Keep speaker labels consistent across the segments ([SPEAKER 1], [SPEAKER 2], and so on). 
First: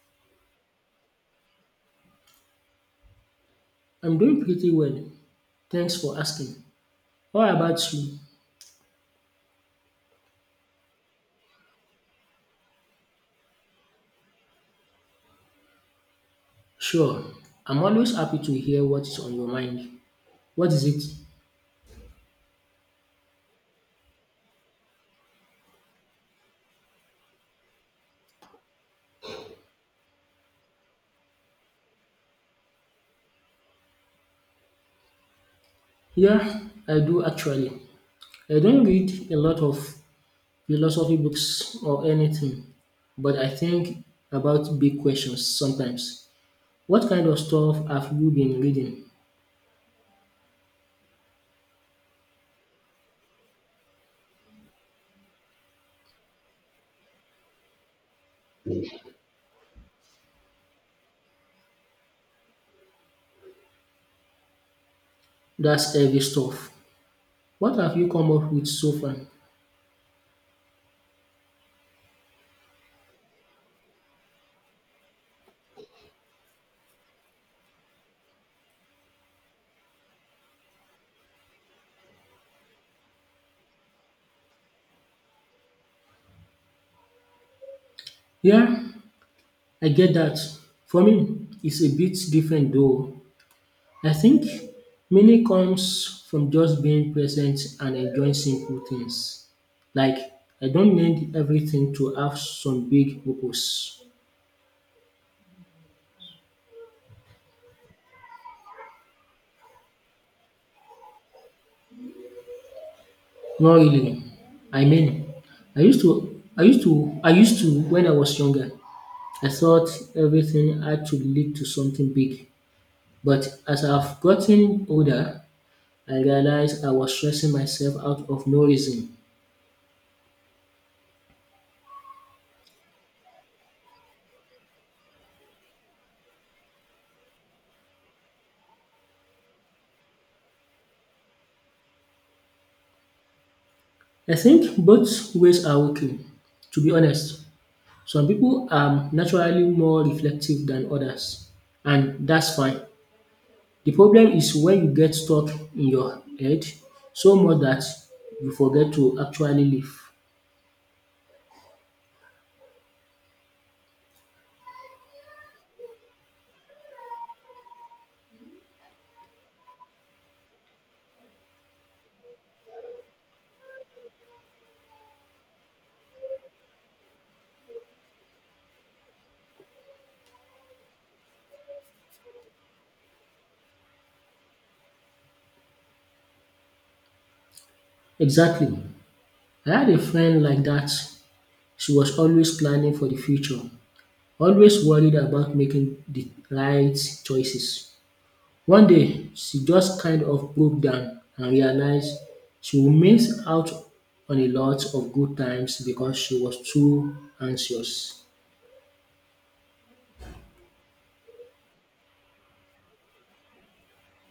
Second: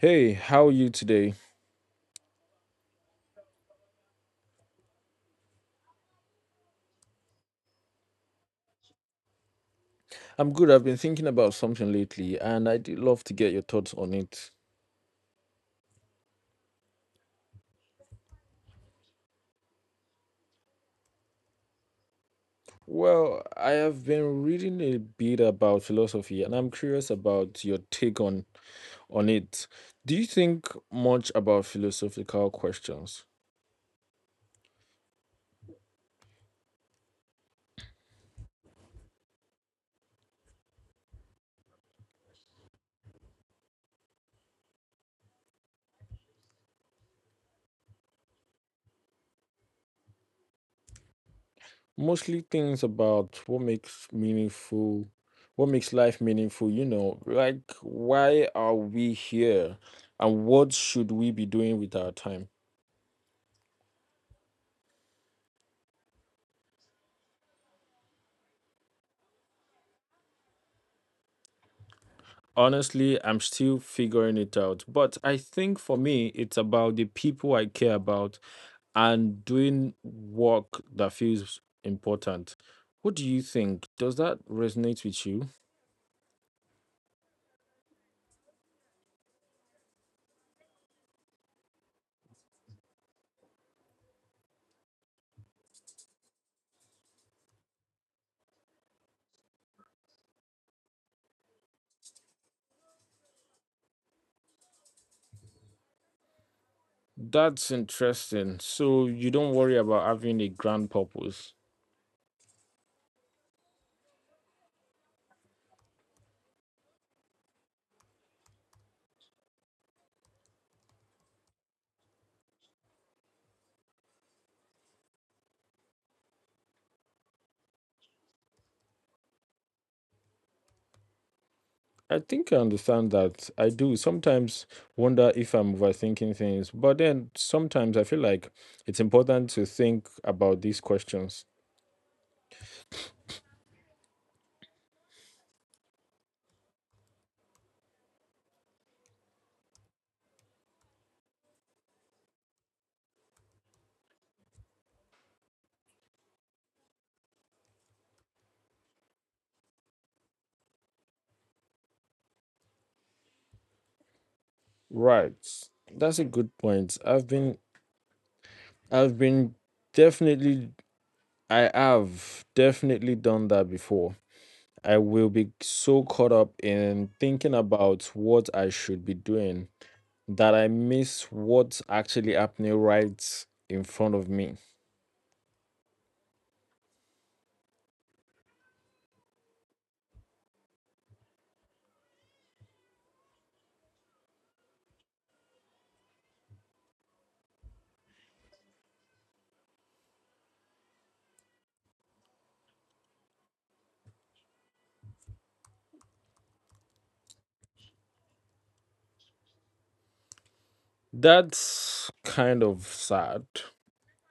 [SPEAKER 1] Hey, how are you today?
[SPEAKER 2] I'm doing pretty well. Thanks for asking. How about you?
[SPEAKER 1] I'm good. I've been thinking about something lately, and I'd love to get your thoughts on it.
[SPEAKER 2] Sure. I'm always happy to hear what is on your mind. What is it?
[SPEAKER 1] Well, I have been reading a bit about philosophy, and I'm curious about your take on it. Do you think much about philosophical questions?
[SPEAKER 2] Yeah, I do actually. I don't read a lot of philosophy books or anything, but I think about big questions sometimes. What kind of stuff have you been reading?
[SPEAKER 1] Mostly things about what makes meaningful, what makes life meaningful, like why are we here, and what should we be doing with our time?
[SPEAKER 2] That's heavy stuff. What have you come up with so far?
[SPEAKER 1] Honestly, I'm still figuring it out. But I think for me, it's about the people I care about and doing work that feels important. What do you think? Does that resonate with you?
[SPEAKER 2] Yeah, I get that. For me, it's a bit different though. I think meaning comes from just being present and enjoying simple things. Like, I don't need everything to have some big purpose.
[SPEAKER 1] That's interesting. So you don't worry about having a grand purpose.
[SPEAKER 2] Not really. I mean, I used to when I was younger. I thought everything had to lead to something big. But as I've gotten older, I realized I was stressing myself out of no reason.
[SPEAKER 1] I think I understand that. I do sometimes wonder if I'm overthinking things, but then sometimes I feel like it's important to think about these questions.
[SPEAKER 2] I think both ways are okay, to be honest. Some people are naturally more reflective than others, and that's fine. The problem is when you get stuck in your head so much that you forget to actually live.
[SPEAKER 1] Right. That's a good point. I've been definitely, I have definitely done that before. I will be so caught up in thinking about what I should be doing that I miss what's actually happening right in front of me.
[SPEAKER 2] Exactly. I had a friend like that. She was always planning for the future, always worried about making the right choices. One day, she just kind of broke down and realized she would miss out on a lot of good times because she was too anxious.
[SPEAKER 1] That's kind of sad.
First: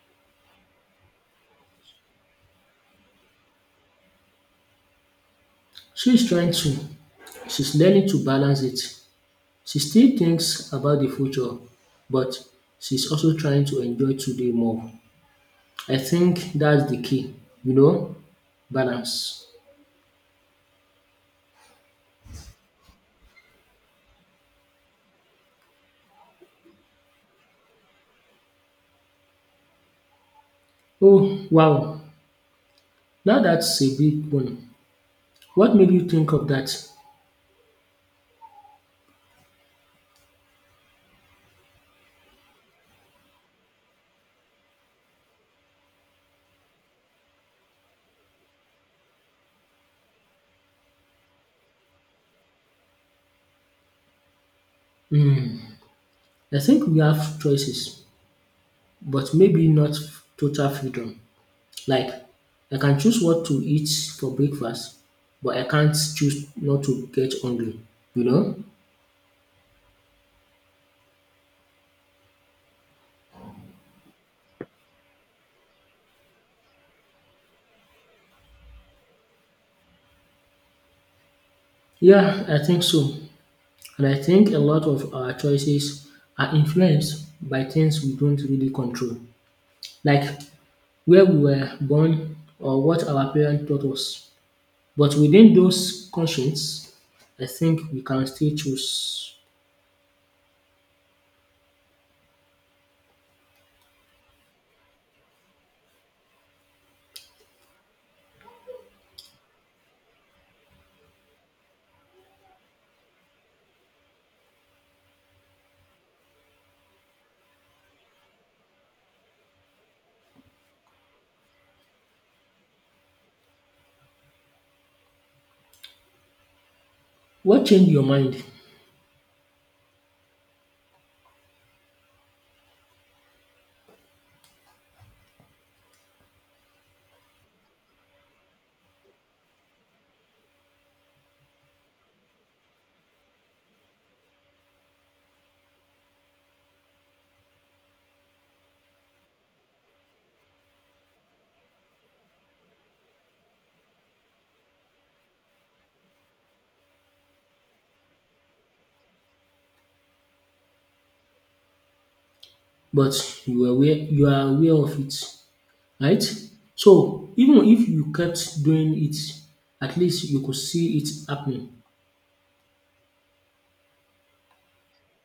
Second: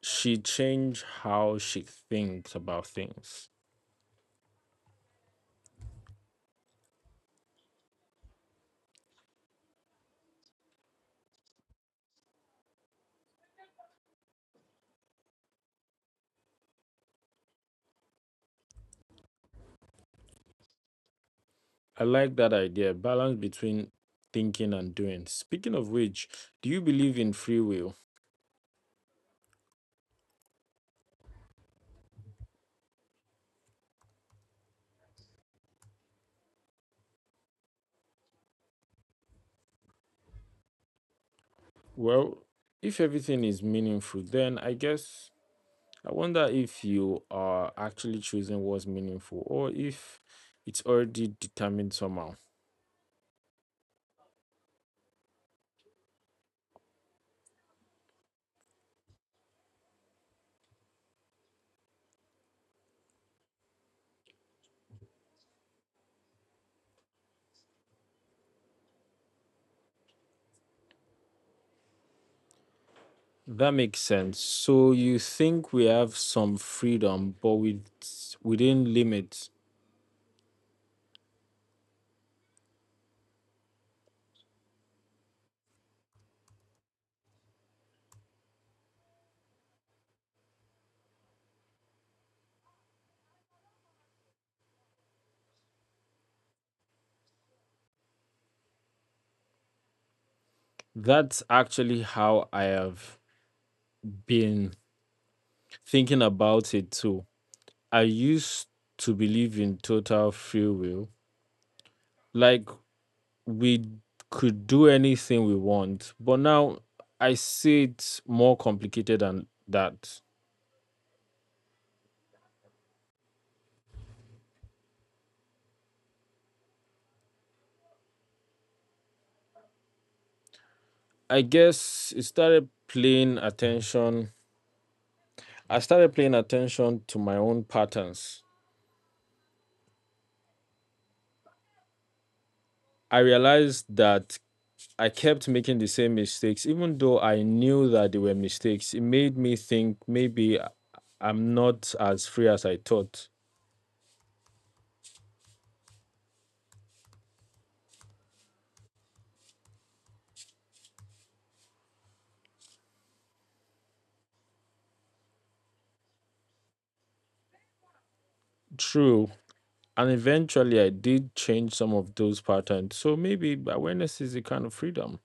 [SPEAKER 1] She changed how she thinks about things.
[SPEAKER 2] She's trying to, she's learning to balance it. She still thinks about the future, but she's also trying to enjoy today more. I think that's the key, you know, balance.
[SPEAKER 1] I like that idea, balance between thinking and doing. Speaking of which, do you believe in free will?
[SPEAKER 2] Oh, wow. Now that's a big one. What made you think of that?
[SPEAKER 1] Well, if everything is meaningful, then I guess I wonder if you are actually choosing what's meaningful or if it's already determined somehow.
[SPEAKER 2] I think we have choices, but maybe not total freedom. Like, I can choose what to eat for breakfast, but I can't choose not to get hungry, you know?
[SPEAKER 1] That makes sense. So you think we have some freedom, but within limits.
[SPEAKER 2] Yeah, I think so. And I think a lot of our choices are influenced by things we don't really control, like where we were born or what our parents taught us. But within those conscience, I think we can still choose.
[SPEAKER 1] That's actually how I have been thinking about it too. I used to believe in total free will. Like we could do anything we want. But now I see it's more complicated than that.
[SPEAKER 2] What changed your mind?
[SPEAKER 1] I guess it started paying attention. I started paying attention to my own patterns. I realized that I kept making the same mistakes, even though I knew that they were mistakes. It made me think maybe am not as free as I thought.
[SPEAKER 2] But you are aware of it, right? So even if you kept doing it,
[SPEAKER 1] True.
[SPEAKER 2] at
[SPEAKER 1] And
[SPEAKER 2] least you could
[SPEAKER 1] eventually I
[SPEAKER 2] see it
[SPEAKER 1] did
[SPEAKER 2] happening.
[SPEAKER 1] change some of those patterns. So maybe awareness is a kind of freedom.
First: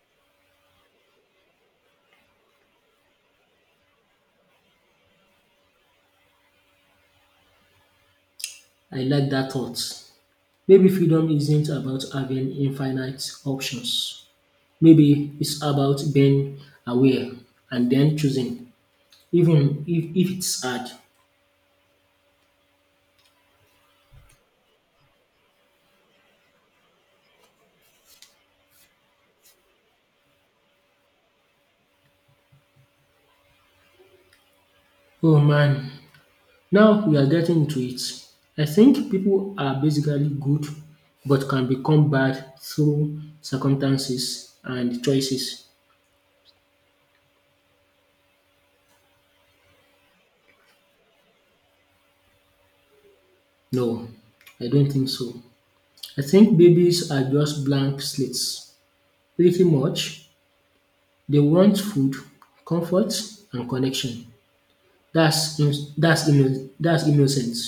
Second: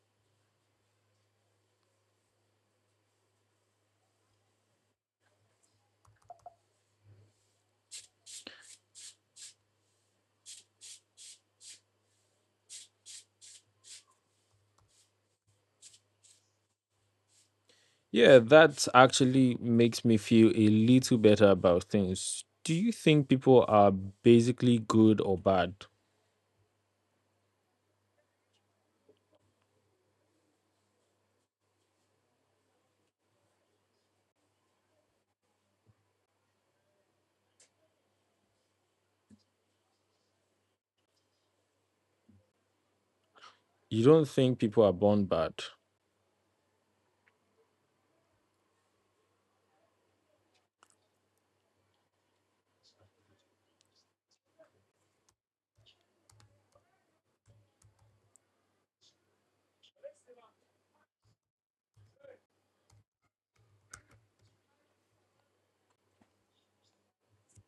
[SPEAKER 2] I like that thought. Maybe freedom isn't about having infinite options. Maybe it's about being aware and then
[SPEAKER 1] Yeah,
[SPEAKER 2] choosing,
[SPEAKER 1] that actually
[SPEAKER 2] even
[SPEAKER 1] makes me
[SPEAKER 2] if
[SPEAKER 1] feel
[SPEAKER 2] it's
[SPEAKER 1] a
[SPEAKER 2] hard.
[SPEAKER 1] little better about things. Do you think people are basically good or bad?
[SPEAKER 2] Oh man, now we are getting into it. I think people are basically good but can become bad through
[SPEAKER 1] You don't
[SPEAKER 2] circumstances
[SPEAKER 1] think people are
[SPEAKER 2] and
[SPEAKER 1] born bad?
[SPEAKER 2] choices. No, I don't think so. I think babies are just blank slates. Pretty much, they want food, comfort, and connection. That's innocence.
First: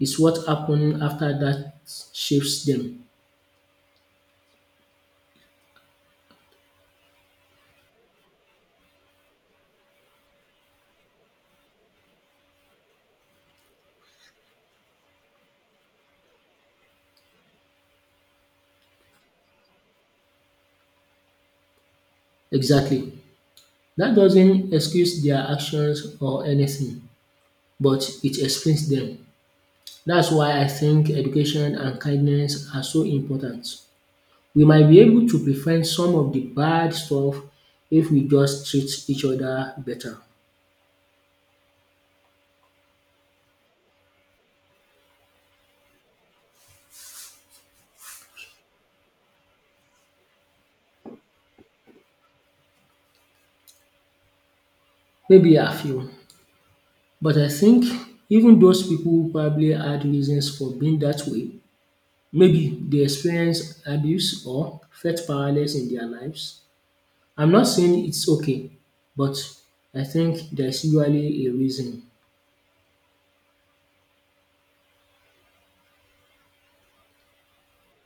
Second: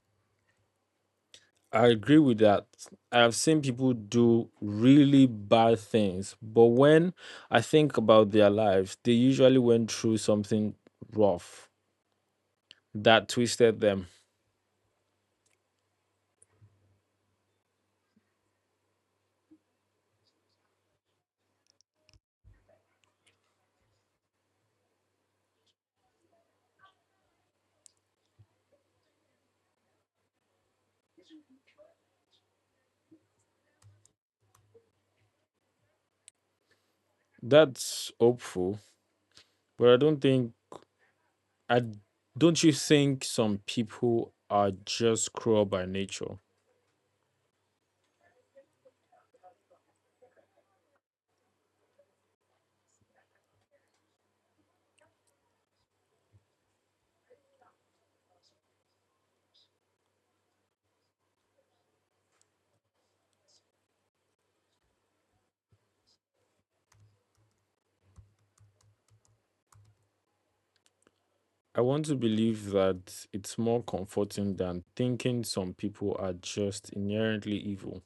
[SPEAKER 2] It's what happens after that
[SPEAKER 1] I agree with
[SPEAKER 2] shapes
[SPEAKER 1] that.
[SPEAKER 2] them.
[SPEAKER 1] I've seen people do really bad things, but when I think about their lives, they usually went through something rough that twisted them.
[SPEAKER 2] Exactly. That doesn't excuse their actions or anything, but it explains them. That's why I think education and kindness are so important. We might be able to prevent some of the bad stuff if
[SPEAKER 1] That's
[SPEAKER 2] we just
[SPEAKER 1] hopeful,
[SPEAKER 2] treat each other
[SPEAKER 1] but I
[SPEAKER 2] better.
[SPEAKER 1] don't think I don't you think some people are just cruel by nature?
[SPEAKER 2] Maybe a few, but I think even those people probably had reasons for being that way. Maybe they experienced abuse or felt powerless in their lives. I'm not saying it's okay, but I think there's usually a
[SPEAKER 1] I
[SPEAKER 2] reason,
[SPEAKER 1] want to believe that it's more comforting than thinking some people are just inherently evil.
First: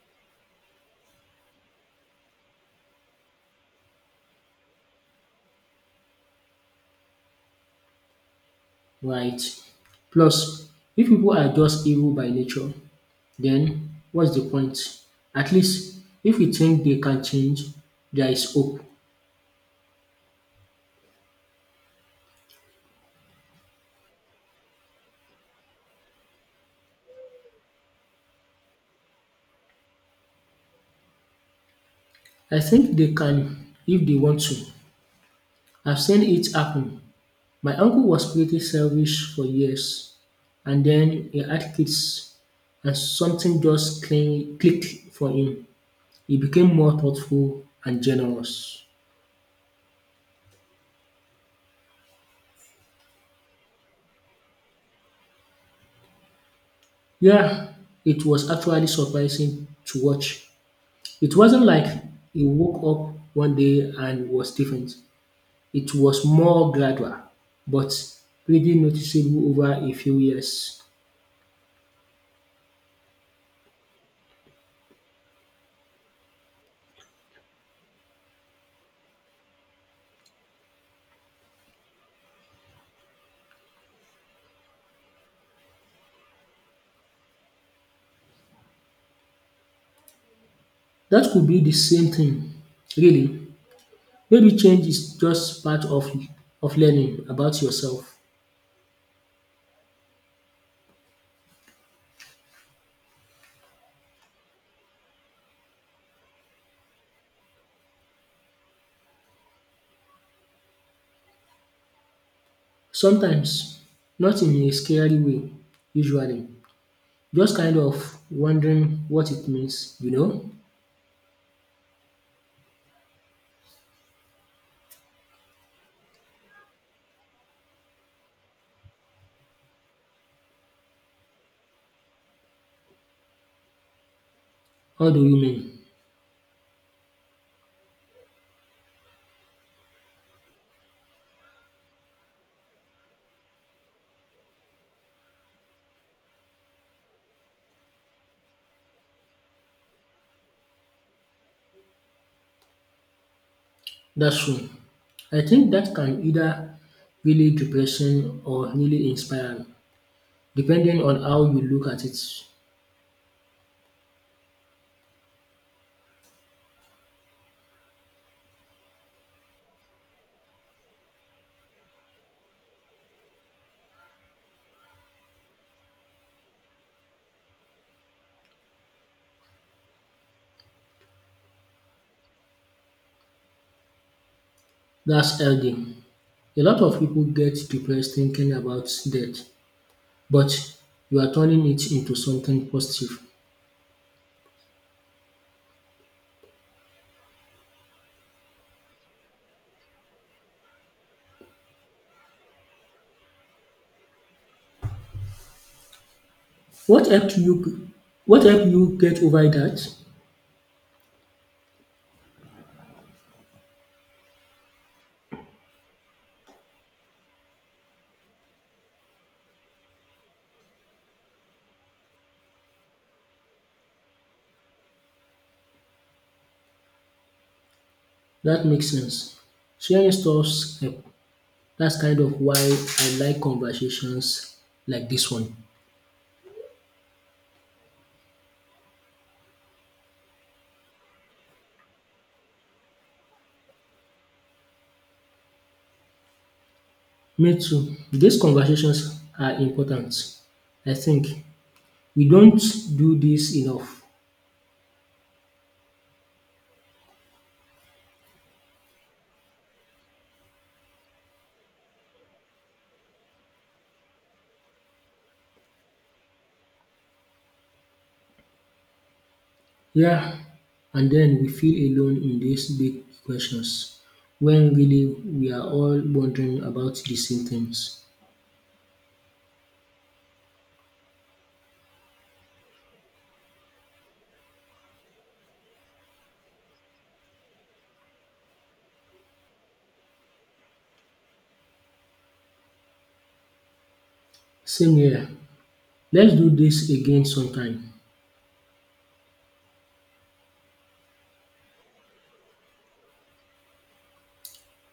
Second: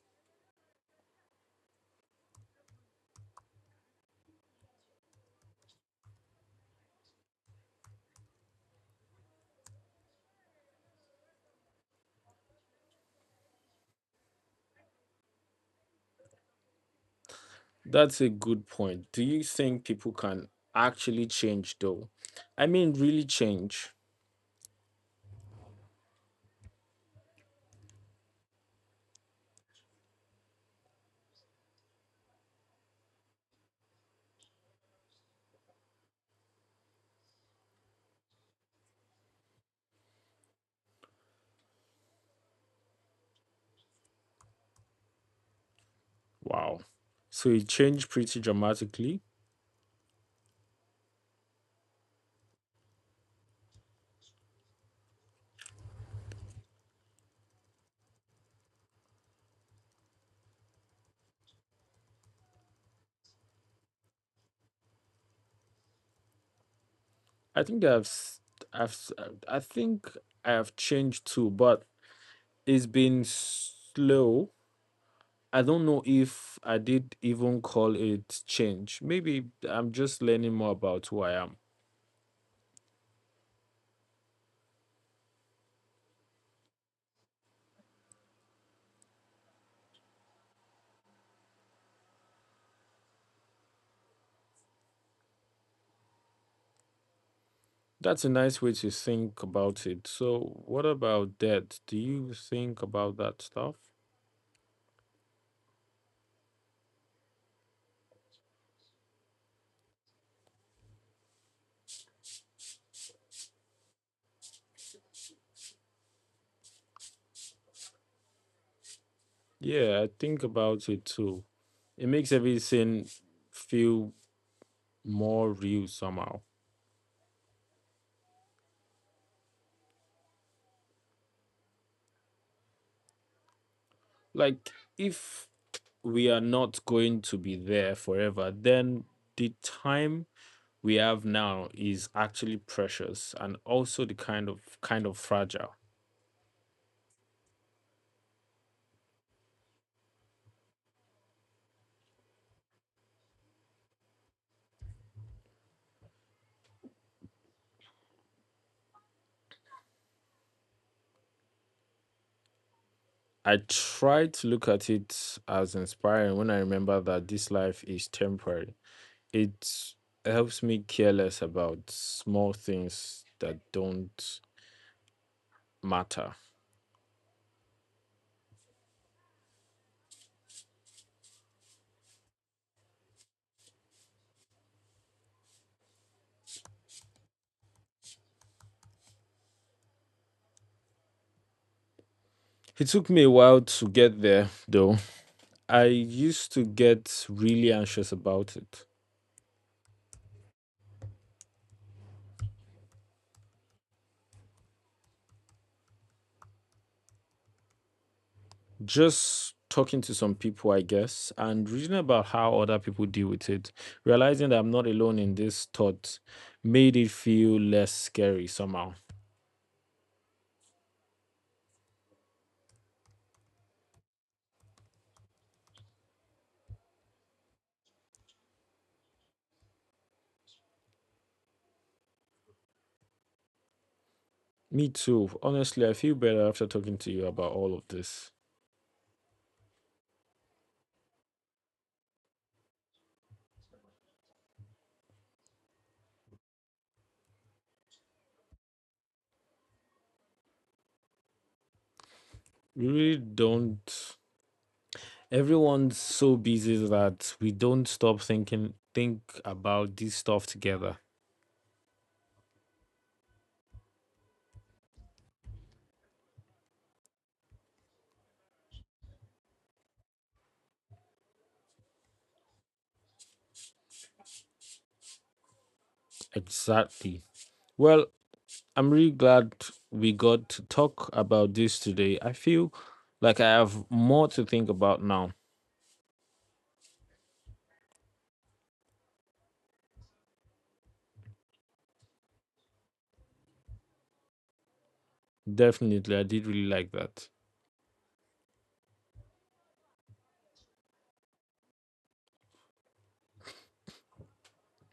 [SPEAKER 2] right? Plus, if people are just evil by nature, then what's the point? At least if we think they can change,
[SPEAKER 1] That's a
[SPEAKER 2] there is
[SPEAKER 1] good
[SPEAKER 2] hope.
[SPEAKER 1] point. Do you think people can actually change though? I mean, really change.
[SPEAKER 2] I think they can if they want to. I've seen it happen. My uncle was pretty selfish for years, and then he had kids, and something just clicked for him. He became
[SPEAKER 1] Wow.
[SPEAKER 2] more
[SPEAKER 1] So
[SPEAKER 2] thoughtful
[SPEAKER 1] it
[SPEAKER 2] and
[SPEAKER 1] changed pretty
[SPEAKER 2] generous.
[SPEAKER 1] dramatically.
[SPEAKER 2] Yeah, it was actually surprising to watch. It wasn't like he woke up one day and was different. It was more gradual,
[SPEAKER 1] I think
[SPEAKER 2] but
[SPEAKER 1] I've, s-
[SPEAKER 2] pretty
[SPEAKER 1] I've, s-
[SPEAKER 2] noticeable
[SPEAKER 1] I
[SPEAKER 2] over a
[SPEAKER 1] think
[SPEAKER 2] few
[SPEAKER 1] I have
[SPEAKER 2] years.
[SPEAKER 1] changed too, but it's been slow. I don't know if I did even call it change. Maybe I'm just learning more about who I am.
[SPEAKER 2] That could be the same thing, really. Maybe change is just part of learning about yourself.
[SPEAKER 1] That's a nice way to think about it. So, what about debt? Do you think about that stuff?
[SPEAKER 2] Sometimes, not in a scary way usually, just kind of wondering what it means,
[SPEAKER 1] Yeah, I
[SPEAKER 2] you
[SPEAKER 1] think
[SPEAKER 2] know.
[SPEAKER 1] about it too. It makes everything feel more real somehow. Like,
[SPEAKER 2] How do you
[SPEAKER 1] if
[SPEAKER 2] mean?
[SPEAKER 1] we are not going to be there forever, then the time we have now is actually precious and also the kind of fragile.
[SPEAKER 2] That's true. I think that can either really depression or really inspiring depending on how you look at it.
[SPEAKER 1] I try to look at it as inspiring when I remember that this life is temporary. It helps me care less about small things that don't matter.
[SPEAKER 2] That's healthy. A lot of people get depressed thinking about death, but you are turning it into something
[SPEAKER 1] It took
[SPEAKER 2] positive.
[SPEAKER 1] me a while to get there, though. I used to get really anxious about it.
[SPEAKER 2] What helped you what helped you get over
[SPEAKER 1] Just
[SPEAKER 2] that?
[SPEAKER 1] talking to some people, I guess, and reading about how other people deal with it, realizing that I'm not alone in this thought, made it feel less scary somehow.
[SPEAKER 2] That makes sense. Sharing stuffs help. That's kind of why I like conversations
[SPEAKER 1] Me
[SPEAKER 2] like this
[SPEAKER 1] too.
[SPEAKER 2] one.
[SPEAKER 1] Honestly, I feel better after talking to you about all of this.
[SPEAKER 2] Me too. These conversations are important. I think we don't
[SPEAKER 1] We really
[SPEAKER 2] do this enough.
[SPEAKER 1] don't— everyone's so busy that we don't stop think about this stuff together.
[SPEAKER 2] Yeah, and then we feel alone in these big questions when really we are all wondering about the
[SPEAKER 1] Exactly.
[SPEAKER 2] same things.
[SPEAKER 1] Well, I'm really glad we got to talk about this today. I feel like I have more to think about now.
[SPEAKER 2] Same here.
[SPEAKER 1] Definitely, I
[SPEAKER 2] Let's
[SPEAKER 1] did
[SPEAKER 2] do
[SPEAKER 1] really
[SPEAKER 2] this
[SPEAKER 1] like
[SPEAKER 2] again
[SPEAKER 1] that.
[SPEAKER 2] sometime.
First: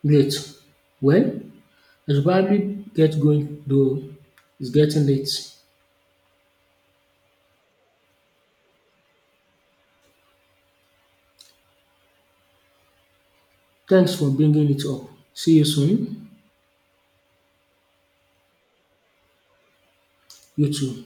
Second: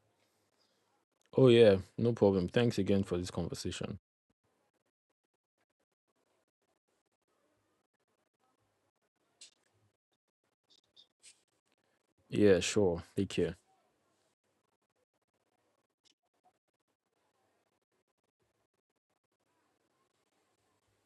[SPEAKER 2] Great. Well,
[SPEAKER 1] Oh yeah,
[SPEAKER 2] I
[SPEAKER 1] no
[SPEAKER 2] should
[SPEAKER 1] problem. Thanks
[SPEAKER 2] probably
[SPEAKER 1] again for
[SPEAKER 2] get
[SPEAKER 1] this
[SPEAKER 2] going,
[SPEAKER 1] conversation.
[SPEAKER 2] though it's getting late.
[SPEAKER 1] Yeah, sure. Take care.
[SPEAKER 2] Thanks for bringing it up. See you soon. You too.